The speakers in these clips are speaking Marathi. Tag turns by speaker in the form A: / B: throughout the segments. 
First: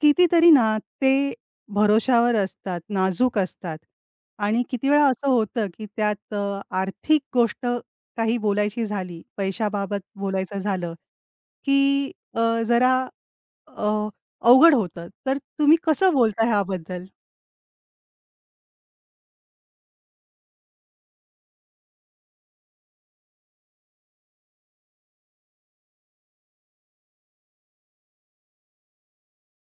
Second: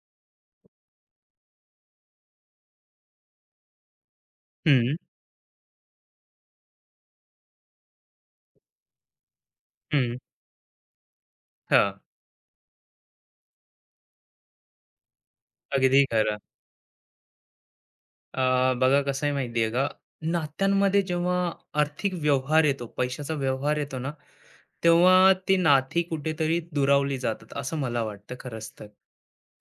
A: कितीतरी ना, ते भरोशावर असतात, नाजूक असतात आणि किती
B: हं,
A: वेळा असं होतं, की त्यात आर्थिक गोष्ट काही बोलायची झाली, पैशाबाबत
B: हं.
A: बोलायचं झालं, की
B: हां,
A: जरा अ, अवघड होतं. तर तुम्ही
B: अगदी
A: कसं
B: खरं.
A: बोलता ह्याबद्दल?
B: अ, बघा कसं आहे माहिती आहे का, नात्यांमध्ये जेव्हा आर्थिक व्यवहार येतो, पैशाचा व्यवहार येतो ना, तेव्हा ती नाती कुठेतरी दुरावली जातात, असं मला वाटतं खरंच तर.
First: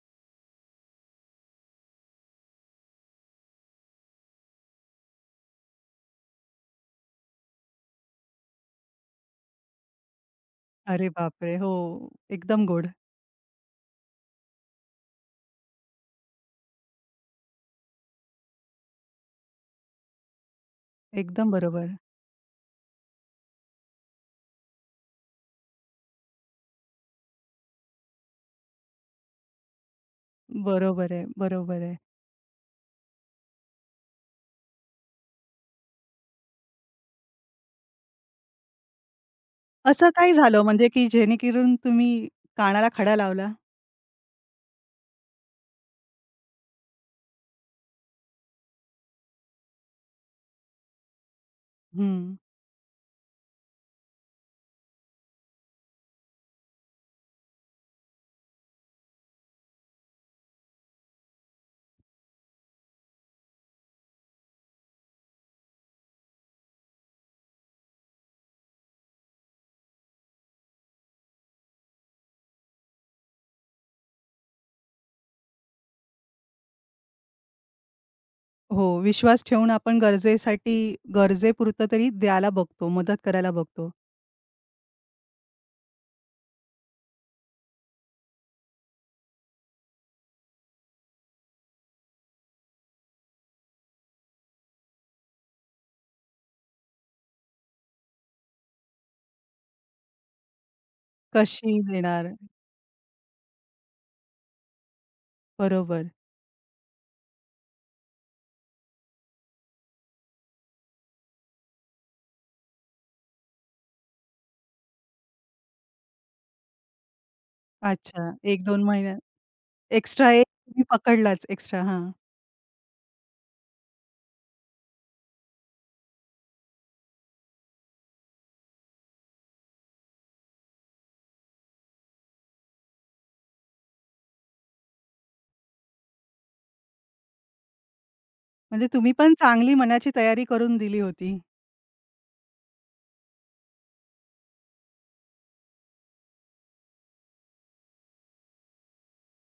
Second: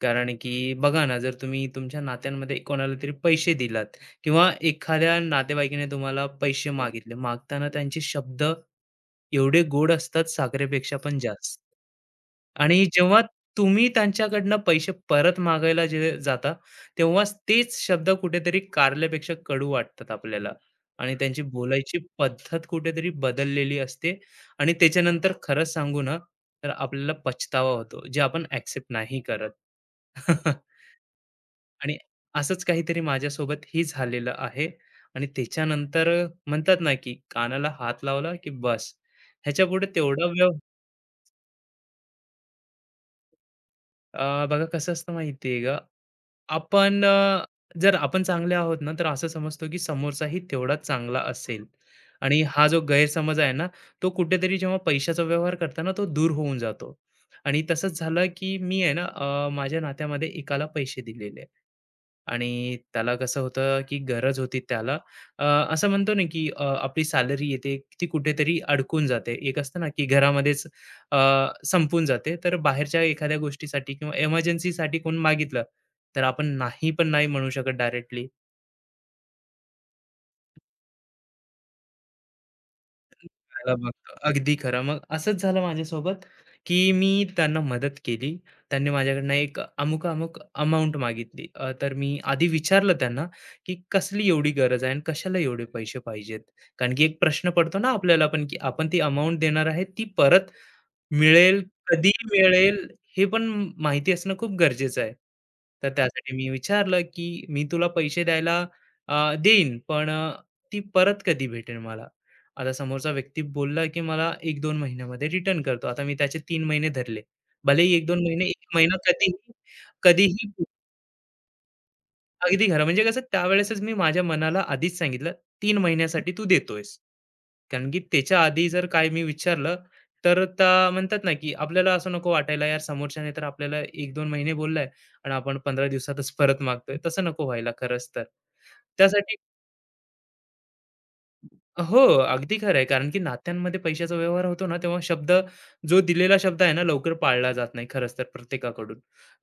B: कारण की बघा ना, जर तुम्ही तुमच्या नात्यांमध्ये कोणाला तरी पैसे दिलात किंवा एखाद्या नातेवाईकाने तुम्हाला पैसे मागितले, मागताना त्यांचे शब्द एवढे गोड असतात साखरेपेक्षा
A: अरे
B: पण
A: बापरे!
B: जास्त.
A: हो, एकदम
B: आणि
A: गोड.
B: जेव्हा तुम्ही त्यांच्याकडनं पैसे परत मागायला जे जाता, तेव्हाच तेच शब्द कुठेतरी कारल्यापेक्षा कडू वाटतात आपल्याला आणि त्यांची
A: एकदम बरोबर.
B: बोलायची पद्धत कुठेतरी बदललेली असते. आणि त्याच्यानंतर खरंच सांगू ना, तर आपल्याला पछतावा होतो, जे आपण ॲक्सेप्ट नाही करत.
A: बरोबर आहे, बरोबर
B: आणि
A: आहे.
B: असंच काहीतरी माझ्यासोबत ही झालेलं आहे आणि त्याच्यानंतर म्हणतात ना, की कानाला हात लावला, की बस. ह्याच्यापुढे
A: असं
B: तेवढा
A: काय
B: व्यव
A: झालं म्हणजे, की जेणेकरून तुम्ही कानाला खडा लावला?
B: अ, बघा कसं असतं माहिती. आपण अ, जर आपण चांगले आहोत ना, तर असं समजतो की समोरचाही तेवढाच चांगला असेल.
A: हं.
B: आणि हा जो गैरसमज आहे ना, तो कुठेतरी जेव्हा पैशाचा व्यवहार करताना तो दूर होऊन जातो. आणि तसंच झालं की मी आहे ना, माझ्या नात्यामध्ये एकाला पैसे दिलेले आणि त्याला कसं होतं की गरज होती त्याला. अ, असं म्हणतो ना की आपली सॅलरी येते, ती कुठेतरी अडकून जाते. एक असतं ना की घरामध्येच अ, संपून जाते. तर बाहेरच्या एखाद्या गोष्टीसाठी किंवा इमर्जन्सीसाठी कोण मागितलं तर आपण नाही पण नाही म्हणू शकत डायरेक्टली.
A: हो, विश्वास ठेवून आपण गरजेसाठी गरजेपुरतं तरी द्यायला बघतो, मदत करायला
B: करायला
A: बघतो.
B: बघतो. अगदी खरं. मग असंच झालं माझ्यासोबत, की मी त्यांना मदत केली. त्यांनी माझ्याकडनं एक अमुक-अमुक अमाउंट मागितली. तर मी आधी विचारलं त्यांना, की कसली एवढी गरज आहे आणि कशाला एवढे पैसे पाहिजेत? कारण की एक प्रश्न पडतो ना आपल्याला पण, की आपण ती अमाउंट देणार आहे, ती परत मिळेल,
A: कशी
B: कधी
A: देणार?
B: मिळेल, हे पण माहिती असणं खूप गरजेचं आहे. तर
A: बरोबर.
B: त्यासाठी मी विचारलं, की "मी तुला पैसे अ, देईन, पण ती परत कधी भेटेल मला?" आता समोरचा व्यक्ती बोलला, की "मला 1-2 महिन्यामध्ये रिटर्न करतो." आता मी त्याचे तीन महिने धरले. भलेही 1-2
A: अच्छा,
B: महिने,
A: एक
B: 1
A: दोन
B: महिना
A: महिन्या
B: कधीही.
A: एक्स्ट्रा एक
B: कधीही
A: तुम्ही पकडलाच एक्स्ट्रा हां.
B: अगदी खरं. म्हणजे कसं त्यावेळेसच मी माझ्या मनाला आधीच सांगितलं, "3 महिन्यासाठी तू देतोयस." कारण की त्याच्या आधी जर काय मी विचारलं, तर त्या म्हणतात ना, की आपल्याला असं नको वाटायला, यार समोरच्याने तर आपल्याला एक दोन महिने बोललाय आणि आपण 15 दिवसातच परत मागतोय. तसं नको व्हायला खरंच तर.
A: म्हणजे तुम्ही पण
B: त्यासाठी
A: चांगली मनाची तयारी करून दिली होती.
B: हो, अगदी खरं आहे. कारण की नात्यांमध्ये पैशाचा व्यवहार होतो ना, तेव्हा शब्द, जो दिलेला शब्द आहे ना, लवकर पाळला जात नाही खरंच तर प्रत्येकाकडून.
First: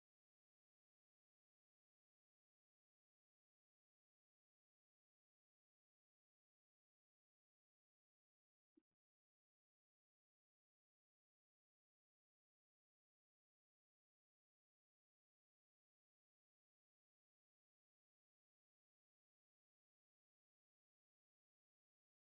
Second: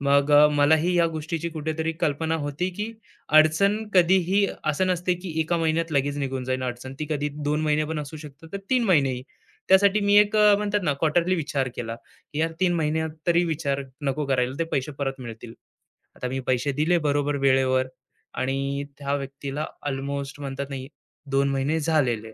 B: मग मलाही या गोष्टीची कुठेतरी कल्पना होती, की अडचण कधीही असं नसते, की एका महिन्यात लगेच निघून जाईल अडचण. ती कधी 2 महिने पण असू शकतात, तर 3 महिनेही. त्यासाठी मी म्हणतात ना, क्वार्टरली विचार केला, की यार 3 महिन्यात तरी विचार नको करायला, ते पैसे परत मिळतील. आता मी पैसे दिले बरोबर वेळेवर आणि त्या व्यक्तीला अल्मोस्ट म्हणतात ना 2 महिने झालेले.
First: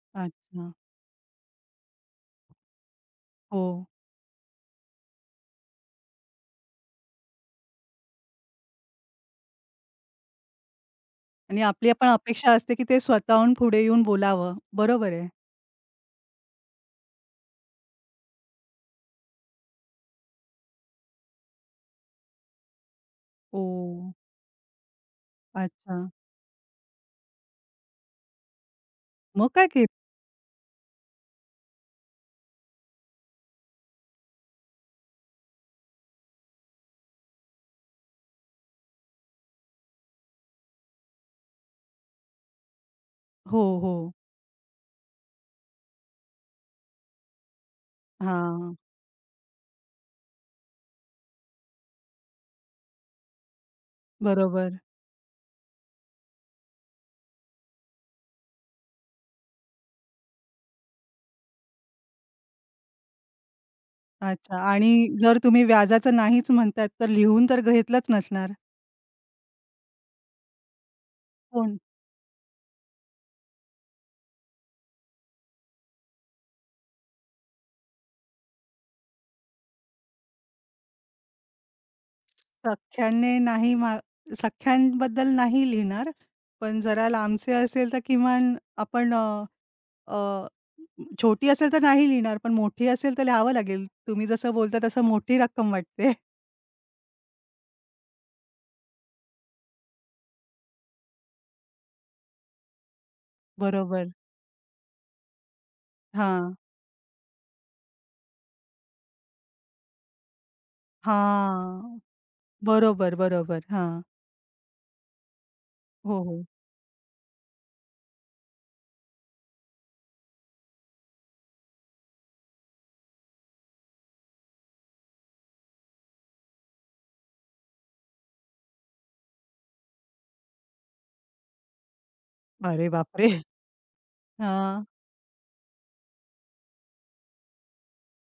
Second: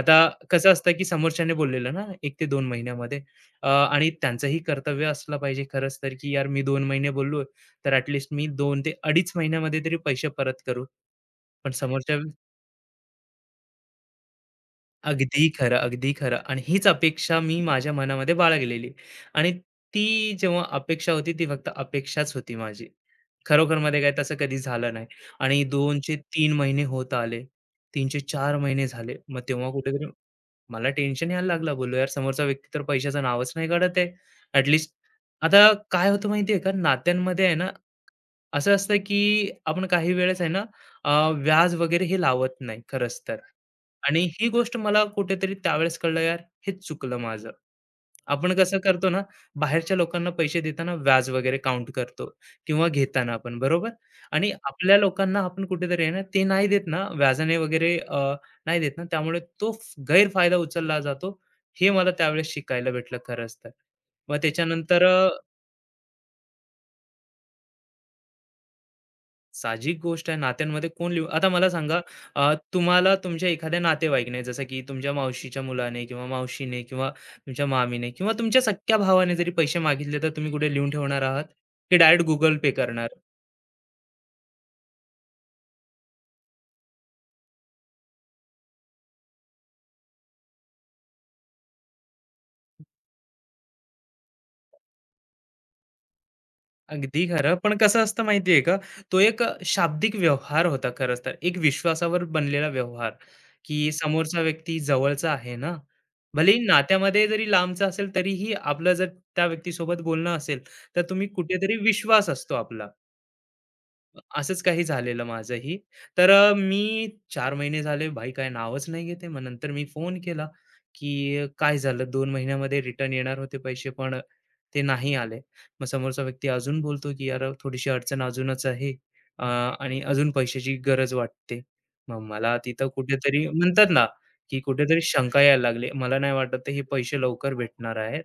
B: आता कसं
A: अच्छा.
B: असतं, की समोरच्याने बोललेलं ना एक ते 2 महिन्यामध्ये.
A: हो.
B: आणि त्यांचंही कर्तव्य असलं पाहिजे खरंच तर, की यार मी 2 महिने बोललोय, तर ॲट मी 2 ते 2.5 महिन्यामध्ये तरी पैसे परत करू.
A: आणि
B: पण
A: आपली पण
B: समोरच्या
A: अपेक्षा असते, की ते स्वतःहून पुढे येऊन बोलावं. बरोबर आहे.
B: अगदी खरं, अगदी खरं. आणि हीच अपेक्षा मी माझ्या मनामध्ये बाळगलेली आणि ती जेव्हा अपेक्षा होती, ती फक्त अपेक्षाच होती माझी. खरोखरमध्ये
A: ओह!
B: काय तसं कधी झालं नाही आणि 2
A: अच्छा.
B: चे महिने होत आले, 3 चे महिने झाले. मग
A: मग काय
B: तेव्हा
A: केलं?
B: कुठेतरी मला टेन्शन यायला लागलं. बोललो, "यार, समोरचा व्यक्ती तर पैशाचं नावच नाही काढत आहे." ॲट लीस्ट आता काय होतं माहिती का, नात्यांमध्ये आहे ना, असं असतं की आपण काही वेळेस आहे ना, अ, व्याज वगैरे हे लावत नाही खरंच तर.
A: हो, हो.
B: आणि ही गोष्ट मला कुठेतरी त्यावेळेस कळलं, यार हेच चुकलं माझं. आपण
A: हां,
B: कसं करतो ना, बाहेरच्या लोकांना पैसे देताना व्याज वगैरे काउंट करतो किंवा घेताना आपण, बरोबर? आणि
A: बरोबर.
B: आपल्या लोकांना आपण कुठेतरी आहे ना, ते नाही देत ना व्याजाने वगैरे, नाही देत ना, त्यामुळे तो गैरफायदा उचलला जातो. हे मला त्यावेळेस शिकायला भेटलं खरंच तर. मग
A: अच्छा आणि
B: त्याच्यानंतर
A: जर तुम्ही व्याजाचं नाहीच म्हणताय, तर लिहून तर घेतलंच नसणार?
B: साहजिक गोष्ट आहे. नात्यांमध्ये कोण लिहू आता मला
A: कोण?
B: सांगा, तुम्हाला तुमच्या एखाद्या नातेवाईकने, जसं की तुमच्या मावशीच्या मुलाने किंवा मावशीने किंवा तुमच्या मामीने किंवा तुमच्या सख्ख्या भावाने जरी पैसे मागितले, तर तुम्ही कुठे लिहून ठेवणार आहात, की डायरेक्ट Google पे करणार?
A: सख्याने नाही मा सख्यांबद्दल नाही लिहिणार. पण जरा लांबचे असेल तर किमान आपण अ, अ, छोटी असेल तर नाही लिहिणार, पण मोठी असेल तर लिहावं लागेल. तुम्ही जसं बोलता तसं मोठी रक्कम वाटते.
B: अगदी खरं. पण कसं असतं माहिती का, तो एक शाब्दिक व्यवहार होता खरंच तर. एक विश्वासावर बनलेला व्यवहार, की
A: बरोबर.
B: समोरचा व्यक्ती जवळचा आहे ना.
A: हां.
B: भलेही नात्यामध्ये जरी लांबचा असेल, तरीही आपलं जर त्या व्यक्तीसोबत बोलणं असेल, तर तुम्ही कुठेतरी
A: हां.
B: विश्वास असतो आपला.
A: बरोबर, बरोबर. हां.
B: असंच काही झालेलं माझंही.
A: हो,
B: तर
A: हो.
B: मी चार महिने झाले भाई काय नावच नाही घेत आहे. मग नंतर मी फोन केला, की "काय झालं 2 महिन्यामध्ये रिटर्न येणार होते पैसे पण ते नाही आले." मग समोरचा व्यक्ती अजून बोलतो, की "यार थोडीशी अडचण अजूनच आहे, आणि अजून पैशाची गरज वाटते." मग मला तिथं
A: अरे बापरे!
B: कुठेतरी म्हणतात ना, की
A: हां,
B: कुठेतरी शंका यायला लागली. मला नाही वाटत हे पैसे लवकर भेटणार आहेत.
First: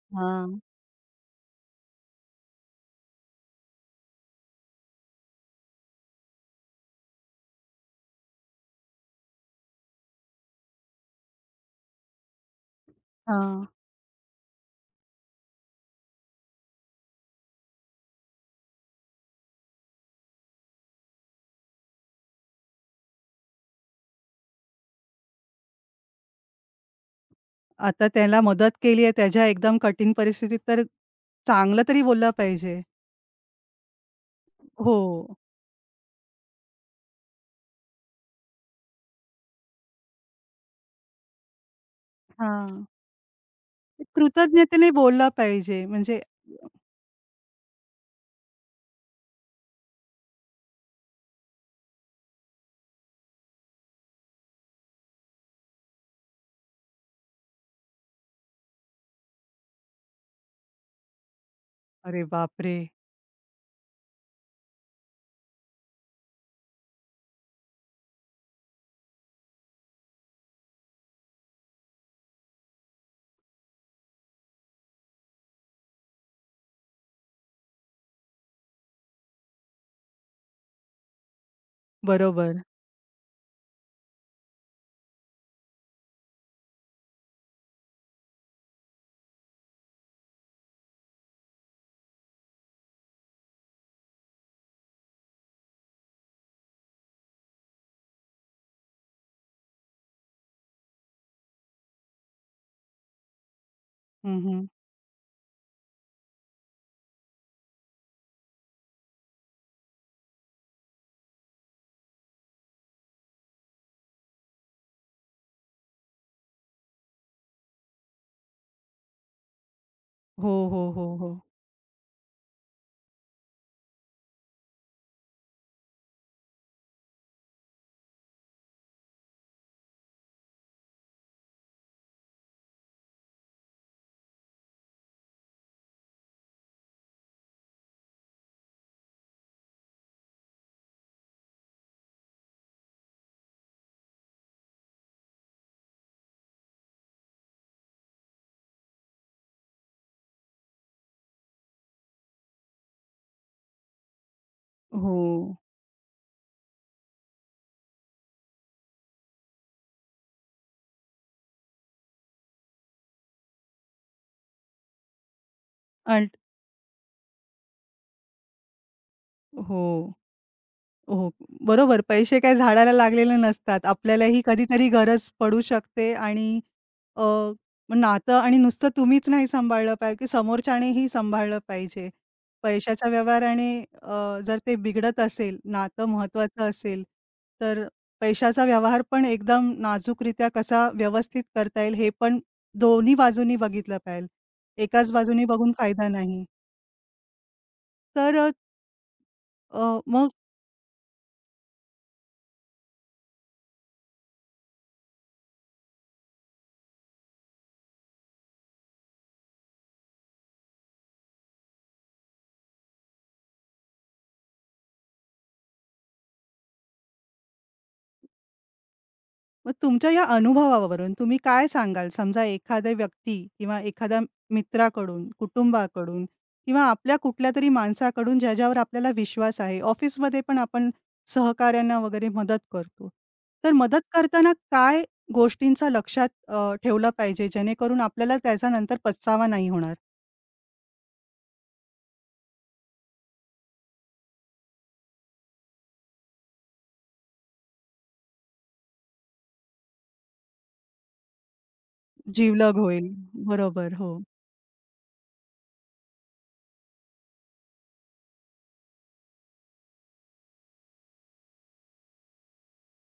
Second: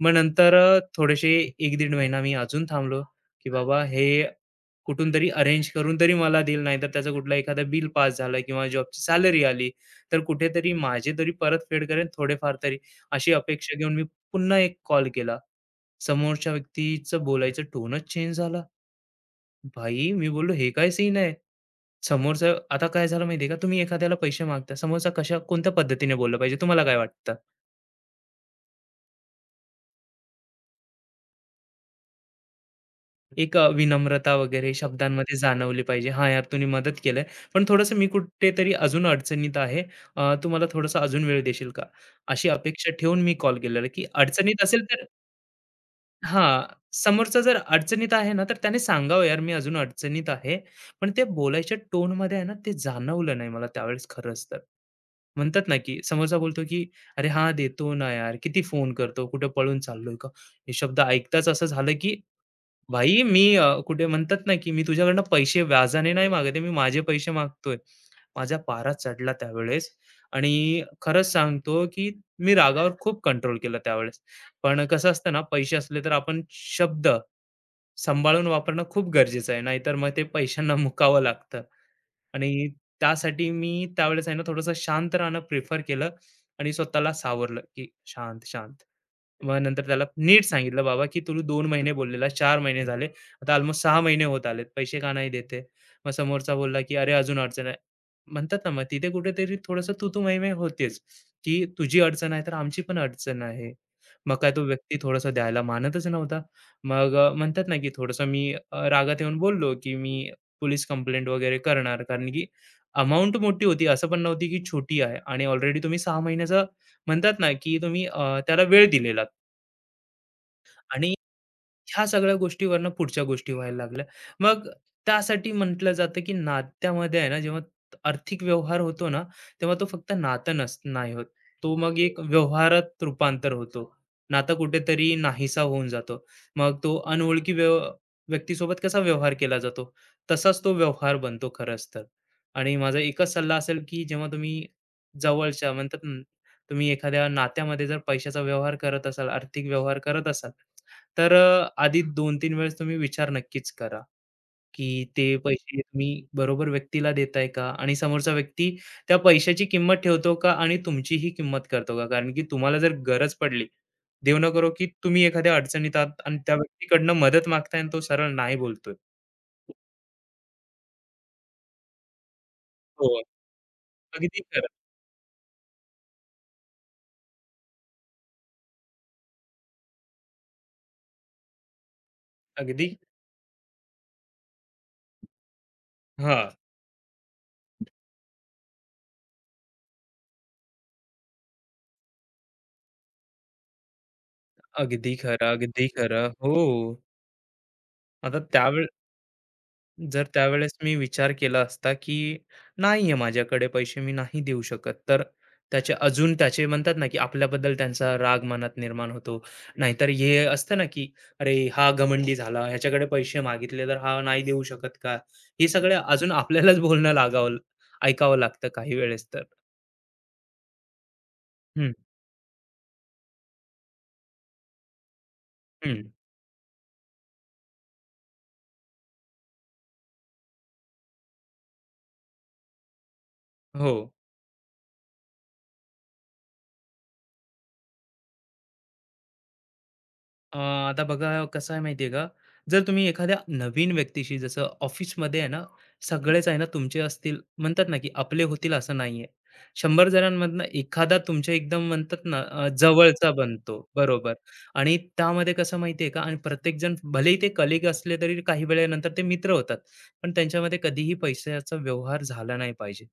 B: मग नंतर
A: हां,
B: थोडेसे 1-1.5 महिना मी अजून थांबलो, की बाबा हे कुठून तरी अरेंज करून तरी मला देईल, नाहीतर त्याचं कुठला एखादा बिल पास झालं किंवा जॉबची सॅलरी आली, तर कुठेतरी माझी तरी परतफेड करेल थोडेफार तरी. अशी
A: हां.
B: अपेक्षा घेऊन मी पुन्हा एक कॉल केला. समोरच्या व्यक्तीचं बोलायचं टोनच चेंज झाला. भाई मी बोललो, "हे काय सीन आहे?" समोरचा आता काय झालं माहिती का, तुम्ही एखाद्याला पैसे मागता, समोरचा कशा कोणत्या पद्धतीने बोललं पाहिजे, तुम्हाला काय वाटतं?
A: आता त्याला मदत केली आहे त्याच्या एकदम कठीण परिस्थितीत तर चांगलं तरी बोललं पाहिजे.
B: एक विनम्रता वगैरे
A: हो.
B: शब्दांमध्ये जाणवली पाहिजे. "हां यार, तुम्ही मदत केलंय, पण थोडंसं मी कुठेतरी अजून अडचणीत आहे. तू मला थोडासा अजून वेळ देशील का?" अशी
A: हां.
B: अपेक्षा ठेवून मी कॉल केलेला, की अडचणीत असेल
A: कृतज्ञतेने
B: तर.
A: बोलला पाहिजे म्हणजे
B: हां, समोरचा जर अडचणीत आहे ना, तर त्याने सांगावं, "यार, मी अजून अडचणीत आहे." पण ते बोलायच्या टोनमध्ये आहे ना, ते जाणवलं नाही मला त्यावेळेस खरंच तर. म्हणतात ना, की समोरचा बोलतो, की "अरे हां, देतो ना यार, किती फोन करतो, कुठे पळून चाललोय का?" हे शब्द ऐकताच असं झालं, की
A: अरे बापरे!
B: भाई मी, कुठे म्हणतात ना, की मी तुझ्याकडनं पैसे व्याजाने नाही मागत आहे, मी माझे पैसे मागतोय. माझा पारा चढला त्यावेळेस आणि खरंच सांगतो, की मी रागावर खूप कंट्रोल केला त्यावेळेस. पण कसं असतं ना, पैसे असले तर आपण शब्द सांभाळून वापरणं खूप गरजेचं आहे. नाहीतर मग ते पैशांना मुकावं लागतं.
A: बरोबर.
B: आणि त्यासाठी मी त्यावेळेस आहे ना थोडंसं शांत राहणं प्रिफर केलं आणि स्वतःला सावरलं की शांत शांत. मग नंतर त्याला नीट सांगितलं, "बाबा की तू दोन महिने बोललेला, चार महिने झाले. आता ऑलमोस्ट 6 महिने होत आलेत. पैसे का नाही देते?" मग समोरचा बोलला की "अरे अजून अडचण आहे." म्हणतात ना, मग तिथे कुठेतरी थोडंसं तू-तू मैं होतेच, की "तुझी अडचण आहे तर आमची पण अडचण आहे." मग
A: हं,
B: काय तो
A: हं.
B: व्यक्ती थोडासा द्यायला मानतच नव्हता. मग म्हणतात ना की थोडंसं मी रागात येऊन बोललो की "मी पोलीस कंप्लेंट वगैरे करणार कारण की अमाउंट मोठी होती असं पण नव्हती की छोटी आहे आणि ऑलरेडी तुम्ही 6 महिन्याचा म्हणतात ना, की तुम्ही त्याला वेळ दिलेलात."
A: हो, हो, हो,
B: आणि
A: हो.
B: ह्या सगळ्या गोष्टीवरनं पुढच्या गोष्टी व्हायला लागल्या. मग त्यासाठी म्हटलं जातं, की नात्यामध्ये आहे ना, जेव्हा आर्थिक व्यवहार होतो ना, तेव्हा तो फक्त नातं नस नाही होत. तो मग एक व्यवहारात रूपांतर होतो. नातं कुठेतरी नाहीसा होऊन जातो. मग तो अनोळखी व्यव व्यक्तीसोबत कसा व्यवहार केला जातो, तसाच तो व्यवहार बनतो खरंच तर. आणि माझा एकच सल्ला असेल, की जेव्हा तुम्ही जवळच्या म्हणतात ना, तुम्ही एखाद्या नात्यामध्ये जर पैशाचा व्यवहार करत असाल, आर्थिक व्यवहार करत असाल तर आधी 2-3 वेळेस तुम्ही विचार नक्कीच करा, की
A: हो.
B: ते पैसे तुम्ही बरोबर व्यक्तीला देताय का? आणि समोरचा व्यक्ती त्या पैशाची किंमत ठेवतो का? आणि तुमचीही किंमत करतो का? कारण की तुम्हाला जर गरज पडली, देव न करो की तुम्ही एखाद्या अडचणीत आहात
A: अल्ट
B: आणि त्या व्यक्तीकडनं मदत मागताय आणि तो सरळ नाही बोलतोय.
A: हो. हो, बरोबर. पैसे काही झाडाला
B: हो,
A: लागलेले नसतात.
B: अगदी
A: आपल्यालाही
B: खरं.
A: कधीतरी गरज पडू शकते आणि अ, मग नातं आणि नुसतं तुम्हीच नाही सांभाळलं पाहिजे, की समोरच्यानेही सांभाळलं पाहिजे.
B: अगदी
A: पैशाच्या व्यवहाराने जर ते बिघडत असेल, नातं
B: हां,
A: महत्त्वाचं असेल, तर पैशाचा व्यवहार पण एकदम नाजूकरित्या कसा व्यवस्थित करता येईल, हे पण दोन्ही बाजूंनी बघितलं पाहिजे. एकाच
B: अगदी
A: बाजूनी
B: खरं,
A: बघून
B: अगदी
A: फायदा
B: खरं.
A: नाही.
B: हो. आता
A: तर
B: त्यावेळेस,
A: अ,
B: जर
A: मग
B: त्यावेळेस मी विचार केला असता की नाहीये माझ्याकडे पैसे मी नाही देऊ शकत तर त्याचे अजून त्याचे म्हणतात ना की आपल्याबद्दल त्यांचा राग मनात निर्माण होतो, नाहीतर हे असतं ना की अरे हा घमंडी झाला ह्याच्याकडे पैसे मागितले तर हा नाही देऊ शकत का, हे सगळे अजून आपल्यालाच बोलणं लागावं, ऐकावं लागतं काही वेळेस तर.
A: मग तुमच्या या अनुभवावरून तुम्ही काय
B: हम्म.
A: सांगाल? समजा एखाद्या व्यक्ती किंवा एखाद्या मित्राकडून,
B: हम्म.
A: कुटुंबाकडून किंवा आपल्या कुठल्यातरी माणसाकडून ज्याच्यावर आपल्याला विश्वास आहे. ऑफिसमध्ये पण आपण सहकाऱ्यांना वगैरे मदत करतो. तर
B: हो.
A: मदत करताना काय गोष्टींचा लक्षात ठेवलं पाहिजे जेणेकरून आपल्याला त्याचा नंतर पस्तावा नाही होणार.
B: आता बघा कसं आहे माहिती आहे का, जर तुम्ही एखाद्या नवीन व्यक्तीशी जसं ऑफिसमध्ये आहे ना, सगळेच आहे ना तुमचे असतील म्हणतात ना, की आपले होतील असं नाहीये. 100 जणांमधनं एखादा तुमच्या एकदम म्हणतात ना
A: जीवलग होईल.
B: जवळचा बनतो.
A: बरोबर. हो.
B: बरोबर. आणि त्यामध्ये कसं माहिती आहे का, आणि प्रत्येकजण भलेही ते कलीग असले तरी काही वेळेनंतर ते मित्र होतात. पण त्यांच्यामध्ये कधीही पैशाचा व्यवहार झाला नाही पाहिजे.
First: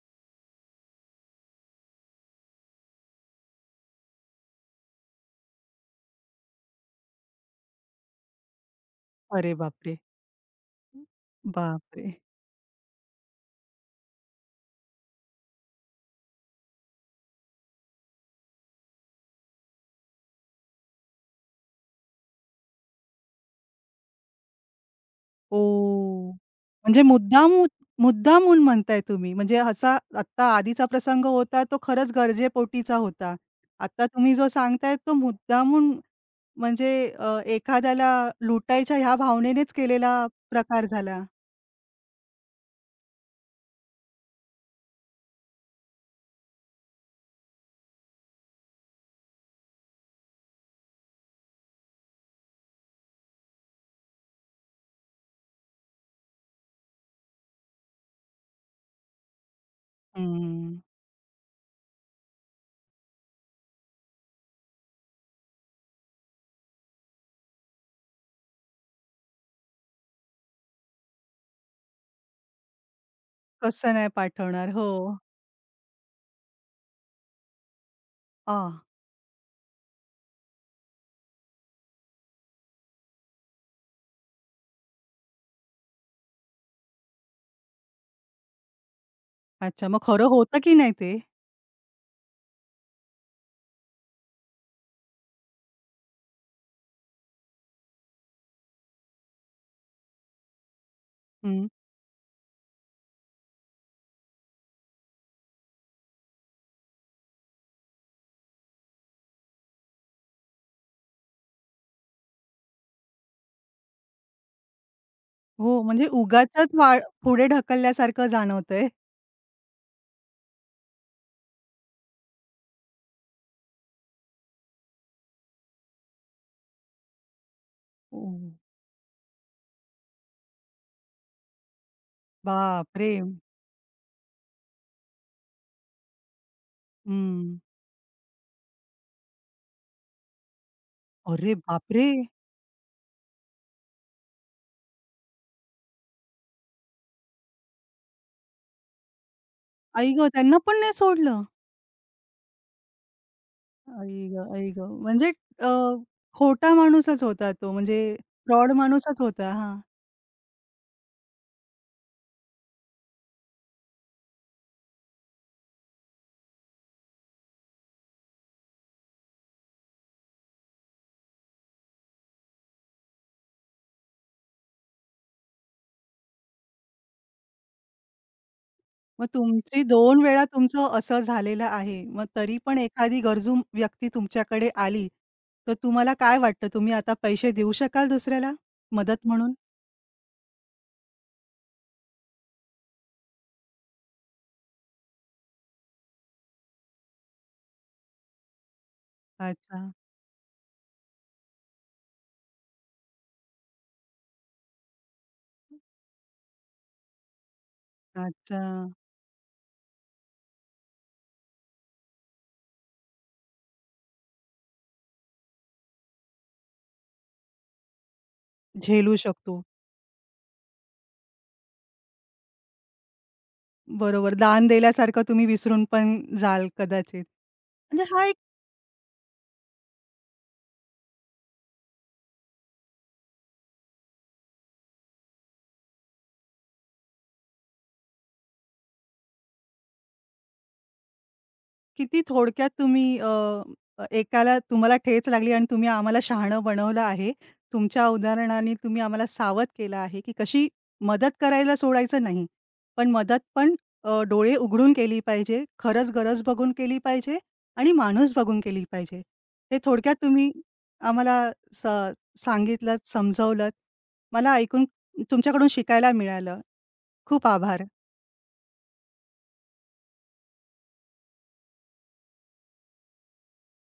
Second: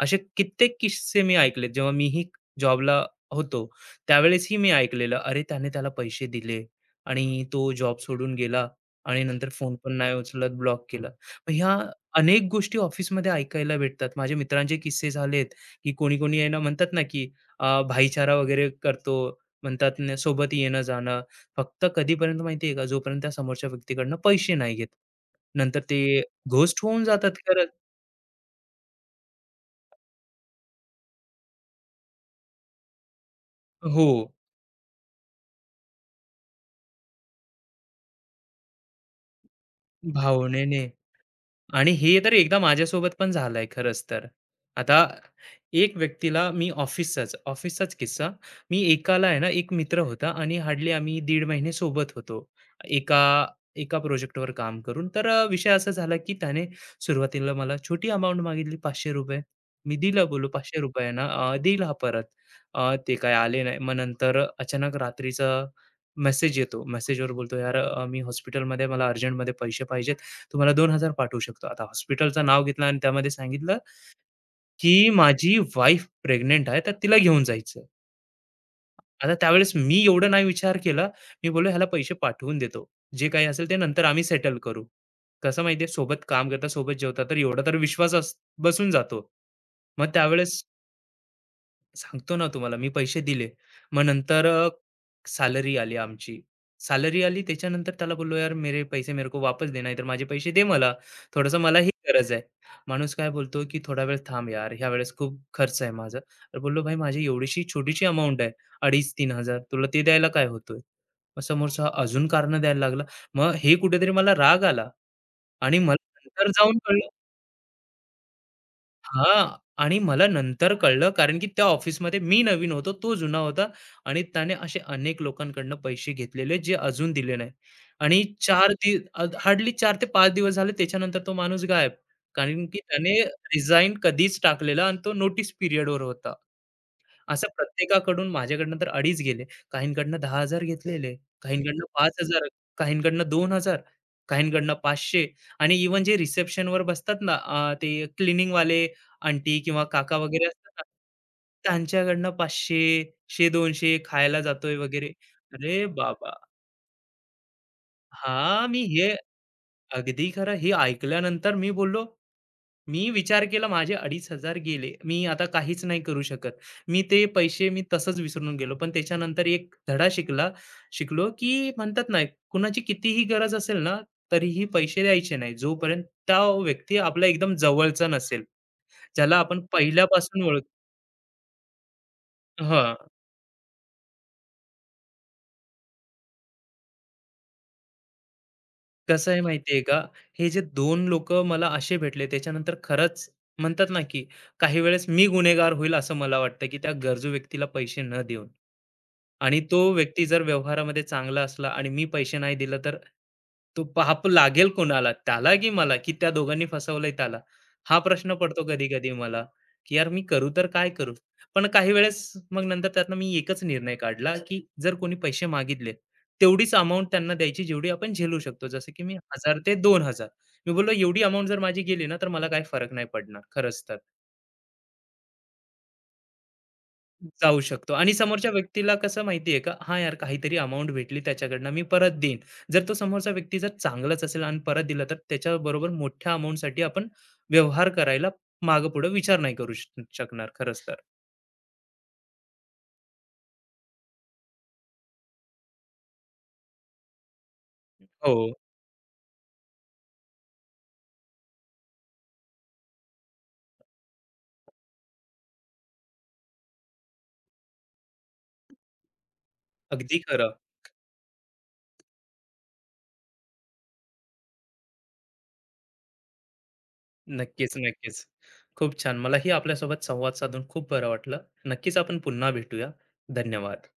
B: असे कित्येक किस्से मी ऐकलेत. जेव्हा मीही जॉबला होतो, त्यावेळेसही मी ऐकलेलं, अरे त्याने त्याला पैसे दिले. आणि तो जॉब सोडून गेला आणि नंतर
A: अरे
B: फोन पण
A: बापरे!
B: नाही उचलत, ब्लॉक केला मग ह्या
A: बापरे!
B: अनेक गोष्टी ऑफिसमध्ये ऐकायला भेटतात. माझ्या मित्रांचे किस्से झालेत, की कोणी-कोणी आहे ना म्हणतात ना, की भाईचारा वगैरे करतो म्हणतात ना, सोबत येणं-जाणं. फक्त कधीपर्यंत माहिती का? जोपर्यंत त्या समोरच्या व्यक्तीकडनं पैसे नाही घेत. नंतर ते
A: ओह!
B: घोस्ट
A: म्हणजे
B: होऊन जातात
A: मुद्दाम
B: खरंच.
A: मुद्दामून म्हणताय तुम्ही. म्हणजे असा आत्ता आधीचा प्रसंग होता तो खरंच गरजेपोटीचा होता. आता
B: हो,
A: तुम्ही जो सांगताय तो मुद्दामून म्हणजे एखाद्याला लुटायच्या ह्या भावनेनेच केलेला प्रकार
B: भावनेने.
A: झाला.
B: आणि हे तर एकदा माझ्यासोबत पण झालंय खरंच तर. आता एक व्यक्तीला मी ऑफिसचाच ऑफिसचाच किस्सा, मी एकाला आहे ना, एक मित्र होता आणि हार्डली आम्ही दीड महिने सोबत होतो. एका एका प्रोजेक्टवर काम करून. तर विषय असा झाला, की त्याने सुरुवातीला मला छोटी अमाउंट मागितली ₹500. मी दिलं बोललो
A: हं.
B: ₹500 आहे ना, देईल हा परत. ते काय आले नाही. मग नंतर अचानक रात्रीचा मेसेज येतो. मेसेजवर बोलतो, "यार, मी हॉस्पिटलमध्ये मला अर्जंटमध्ये पैसे पाहिजेत. तुम्हाला 2,000 पाठवू शकतो." आता हॉस्पिटलचं नाव घेतलं आणि त्यामध्ये सांगितलं,
A: कसं नाही पाठवणार? हो.
B: की "माझी वाईफ प्रेग्नंट आहे, तर तिला घेऊन जायचं."
A: आ,
B: आता त्यावेळेस मी एवढं नाही विचार केला. मी बोललो, "ह्याला पैसे पाठवून देतो. जे काही असेल ते नंतर आम्ही सेटल करू." कसं माहिती सोबत काम करता, सोबत जेवता, तर एवढा तर विश्वास अस बसून जातो.
A: अच्छा. मग
B: मग
A: खरं होतं
B: त्यावेळेस
A: की नाही ते?
B: सांगतो ना तुम्हाला मी पैसे दिले. मग नंतर सॅलरी आली आमची. सॅलरी आली त्याच्यानंतर त्याला बोललो, "यार मेरे पैसे मेरे को वापस दे, नाहीतर माझे पैसे दे मला. थोडंसं
A: हं.
B: मला ही गरज आहे." माणूस काय बोलतो, की "थोडा वेळ थांब यार, ह्या वेळेस खूप खर्च आहे माझा." तर बोललो, "भाई माझी एवढीशी छोटीशी अमाउंट आहे, 2500-3000 तुला ते द्यायला काय होतोय?" मग समोरचा अजून कारणं द्यायला लागला. मग हे कुठेतरी मला राग आला आणि
A: हो,
B: मला
A: म्हणजे
B: नंतर
A: उगाचच
B: जाऊन
A: वाळ
B: कळलं
A: पुढे ढकलल्यासारखं जाणवतंय.
B: हां. आणि मला नंतर कळलं कारण की त्या ऑफिसमध्ये मी नवीन होतो, तो जुना होता आणि त्याने असे अनेक लोकांकडनं पैसे घेतलेले जे अजून दिले नाही. आणि
A: ओह!
B: हार्डली 4 ते 5 दिवस झाले त्याच्यानंतर तो माणूस गायब. कारण की
A: बापरे!
B: त्याने रिझाइन कधीच टाकलेला आणि तो नोटीस पिरियडवर होता. असं
A: हं.
B: प्रत्येकाकडून माझ्याकडनं तर अडीच गेले. काहींकडनं 10,000 घेतलेले,
A: अरे
B: काहींकडनं
A: बापरे!
B: 5,000, काहींकडनं 2,000, काहींकडनं 500 आणि इव्हन जे रिसेप्शनवर बसतात ना, ते क्लीनिंगवाले आंटी किंवा
A: आई
B: काका
A: गं!
B: वगैरे
A: त्यांना
B: असतात
A: पण
B: ना,
A: नाही सोडलं?
B: त्यांच्याकडनं 500, 100-200
A: आई
B: खायला
A: गं! आई
B: जातोय
A: गं!
B: वगैरे.
A: म्हणजे अ,
B: अरे बाबा!
A: खोटा माणूसच होता तो, म्हणजे फ्रॉड
B: हां, मी हे
A: माणूसच होता. हां.
B: अगदी खरं. हे ऐकल्यानंतर मी बोललो, मी विचार केला माझे 2,500 गेले. मी आता काहीच नाही करू शकत. मी ते पैसे मी तसंच विसरून गेलो. पण त्याच्यानंतर एक धडा शिकलो, की म्हणतात ना, कुणाची कितीही गरज असेल ना, तरीही पैसे द्यायचे नाही. जोपर्यंत त्या व्यक्ती आपल्या एकदम जवळचा नसेल,
A: मग
B: ज्याला आपण
A: तुमची दोन
B: पहिल्यापासून
A: वेळा
B: ओळख
A: तुमचं असं झालेलं आहे. मग तरी पण
B: हां.
A: एखादी गरजू व्यक्ती तुमच्याकडे आली, तर तुम्हाला काय वाटतं? तुम्ही आता पैसे देऊ शकाल दुसऱ्याला मदत
B: कसं आहे
A: म्हणून?
B: माहिती का? हे जे दोन लोकं मला असे भेटले, त्याच्यानंतर खरंच म्हणतात ना, की काही वेळेस मी गुन्हेगार होईल असं मला वाटतं, की त्या गरजू व्यक्तीला पैसे न देऊन. आणि तो
A: अच्छा,
B: व्यक्ती जर व्यवहारामध्ये चांगला असला आणि मी पैसे नाही दिलं तर तो पाप लागेल कोणाला? त्याला की मला? की त्या दोघांनी फसवलंय त्याला? हा प्रश्न
A: अच्छा.
B: पडतो कधी-कधी मला, की यार मी करू तर काय करू? पण काही वेळेस मग नंतर त्यातनं मी एकच निर्णय काढला, की जर कोणी पैसे मागितले, तेवढीच अमाउंट त्यांना द्यायची जेवढी आपण झेलू शकतो. जसं की मी
A: झेलू
B: 1000
A: शकतो.
B: ते 2000 मी बोललो एवढी अमाउंट जर माझी गेली ना, तर मला काही फरक नाही पडणार खरंच तर.
A: बरोबर. दान दिल्यासारखं तुम्ही विसरून पण जाल कदाचित.
B: जाऊ शकतो
A: म्हणजे
B: आणि
A: हा एक
B: समोरच्या व्यक्तीला कसं माहिती आहे का, "हां, यार काहीतरी अमाउंट भेटली त्याच्याकडनं मी परत देईन." जर तो समोरचा व्यक्ती जर चांगलाच असेल आणि परत दिला, तर त्याच्याबरोबर मोठ्या अमाउंटसाठी आपण व्यवहार करायला मागे-पुढे विचार नाही करू शकणार खरंच तर.
A: किती थोडक्यात तुम्ही अ, अ, एकाला तुम्हाला ठेच लागली आणि तुम्ही आम्हाला शहाणं बनवलं आहे. तुमच्या
B: हो,
A: उदाहरणाने तुम्ही आम्हाला सावध केलं आहे, की कशी मदत करायला सोडायचं नाही. पण मदत पण डोळे उघडून केली पाहिजे, खरंच गरज बघून केली पाहिजे आणि माणूस बघून केली पाहिजे. हे थोडक्यात
B: अगदी
A: तुम्ही
B: खरं.
A: आम्हाला स सांगितलंत, समजवलंत. मला ऐकून तुमच्याकडून शिकायला मिळालं. खूप
B: नक्कीच,
A: आभार.
B: नक्कीच. खूप छान. मलाही आपल्यासोबत संवाद साधून खूप बरं वाटलं. नक्कीच आपण पुन्हा भेटूया. धन्यवाद.